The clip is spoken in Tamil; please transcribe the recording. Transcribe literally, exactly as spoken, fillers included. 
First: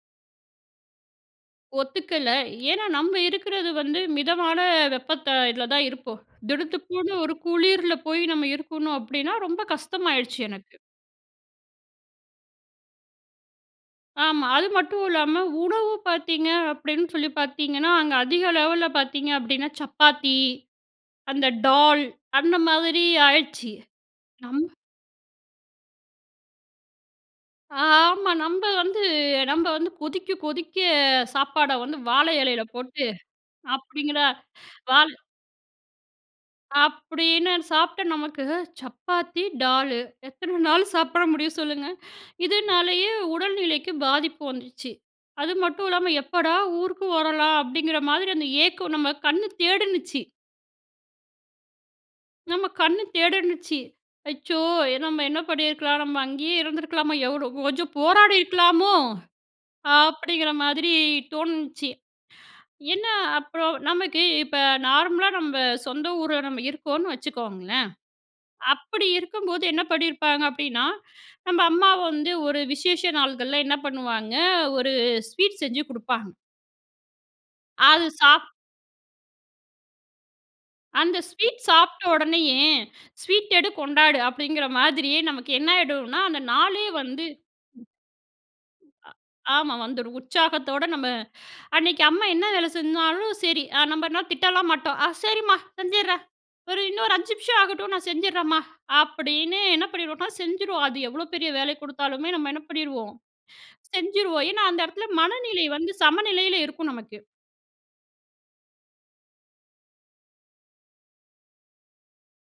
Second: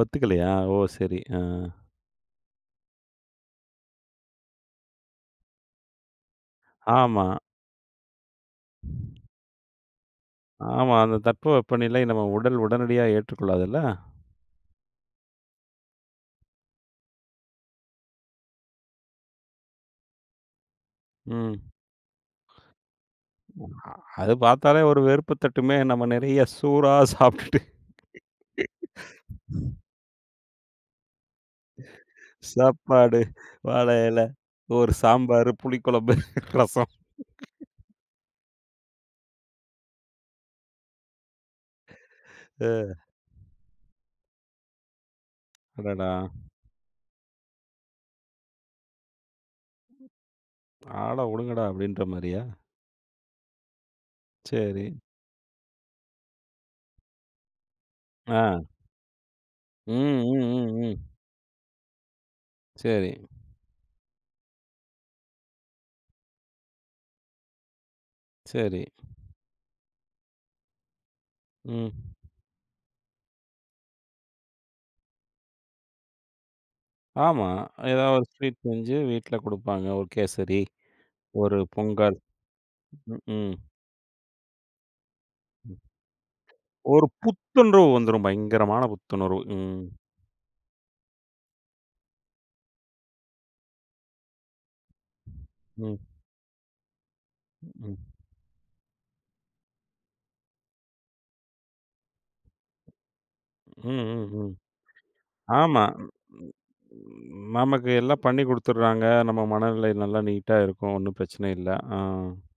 ஒத்துக்கலையா? ஓ! சரி. அ. ஒத்துக்கல. ஏன்னா நம்ம இருக்குறது வந்து மிதமான வெப்பத்த இதுல தான் இருப்போம். திடுத்துப்பூன்னு ஆமா. ஒரு குளிர்ல போய் நம்ம இருக்கணும் அப்டின்னா, ரொம்ப கஷ்டமாயிடுச்சு எனக்கு. ஆமா. அந்த தட்பவெப்பநிலை நம்ம உடல் உடனடியா ஏற்றுக்கொள்ளாதுல்ல. ஆமா அது மட்டும் இல்லாம, உணவு பாத்தீங்க அப்டின்னு சொல்லி பாத்தீங்கன்னா, அங்க அதிக லெவல்ல பாத்தீங்க அப்டின்னா, சப்பாத்தி, அந்த ம். டால், அந்த மாதிரி ஆயிருச்சி அது நம்ப பாத்தாலே ஒரு வெறுப்பு தட்டுமே! நம்ம நெறையா சோறா சாப்புட்டுட்டு, அ ஆமா நம்ம வந்து நம்ம வந்து, கொதிக்க கொதிக்க சாப்பாட வந்து வாழை இலையில போட்டு சாப்பாடு, வாழை இலை, அப்டிங்களா ஒரு வா சாம்பார், புளிக்குழம்பு, ரசம். அப்டின்னு சாப்ட்ட நமக்கு, சப்பாத்தி, டால் எத்தன நாள் சாப்பட முடியும் சொல்லுங்க? அ. இதனாலேயே உடல்நிலைக்கு பாதிப்பு வந்துச்சு. அது மட்டும் அடடா! இல்லாம "எப்போடா ஊருக்கு வரலாம்!" அப்டிங்கற மாதிரி அந்த ஏக்கம் நம்ம கண்ணு தேடினுச்சு. ஆள உடுங்கடா அப்டின்ற மாரியா? நம்ம கண்ணு தேடுன்னுச்சு. "அச்சோ! சரி. நம்ம என்ன பண்ணியிருக்கலாம் நம்ம அங்கேயே இருந்துருக்கலாமா, எவ்ளோ கொஞ்சம் அ. போராடியிருக்கலாமோ?" அப்டிங்கற மாதிரி ம். தோணுச்சு. என்ன சரி. அப்பறம் நமக்கு இப்ப நார்மலா நம்ம சொந்த ஊர்ல நம்ம இருக்கோம்னு வச்சுக்கோங்களேன், சரி. அப்டி இருக்கும்போது என்ன பண்ணிருப்பாங்க அப்டின்னா, நம்ம ம். அம்மா வந்து ஒரு விசேஷ நாள்கள்ல என்ன பண்ணுவாங்க, ஒரு ஸ்வீட் செஞ்சு குடுப்பாங்க. ஆமா. அது ஏதாவது ஒரு சாப் ஸ்வீட் செஞ்சு வீட்ல குடுப்பாங்க. ஒரு கேசரி, அந்த ஒரு ஸ்வீட் சாப்ட்ட பொங்கல். உடனேயே, "ஸ்வீட் உம். எடு கொண்டாடு." அப்டிங்கற மாதிரியே நமக்கு என்ன ம். ஆகிடும்னா அந்த நாளே ஒரு வந்து, புத்துண்டு வந்துரும். பயங்கரமான புத்துணர்வு. ஆ ஆமா. ம். வந்துடும் உற்சாகத்தோட நம்ம அன்னைக்கு அம்மா என்ன வேலை செஞ்சாலும் சரி, நம்ம என்ன திட்டலாம் மாட்டோம் "சரிம்மா ம். செஞ்சிட்றேன். ஒரு இன்னொரு அஞ்சு நிமிஷம் ஆகட்டும் ம். நான் செஞ்சிறேன்மா." அப்டின்னு என்ன பண்ணிடுவோம்னா, செஞ்சுடுவோம். அது எவ்ளோ பெரிய வேலை கொடுத்தாலுமே நம்ம என்ன பண்ணிடுவோம்? செஞ்சுருவோம். ம். ஏன்னா அந்த இடத்துல மனநிலை ஆமா. வந்து ம் சமநிலையில இருக்கும் நமக்கு. நமக்கு எல்லாம் பண்ணி குடுத்துறாங்க. நம்ம மனநிலை நல்லா நீட்டா இருக்கும் ஒண்ணும் பிரச்சன இல்ல. அ.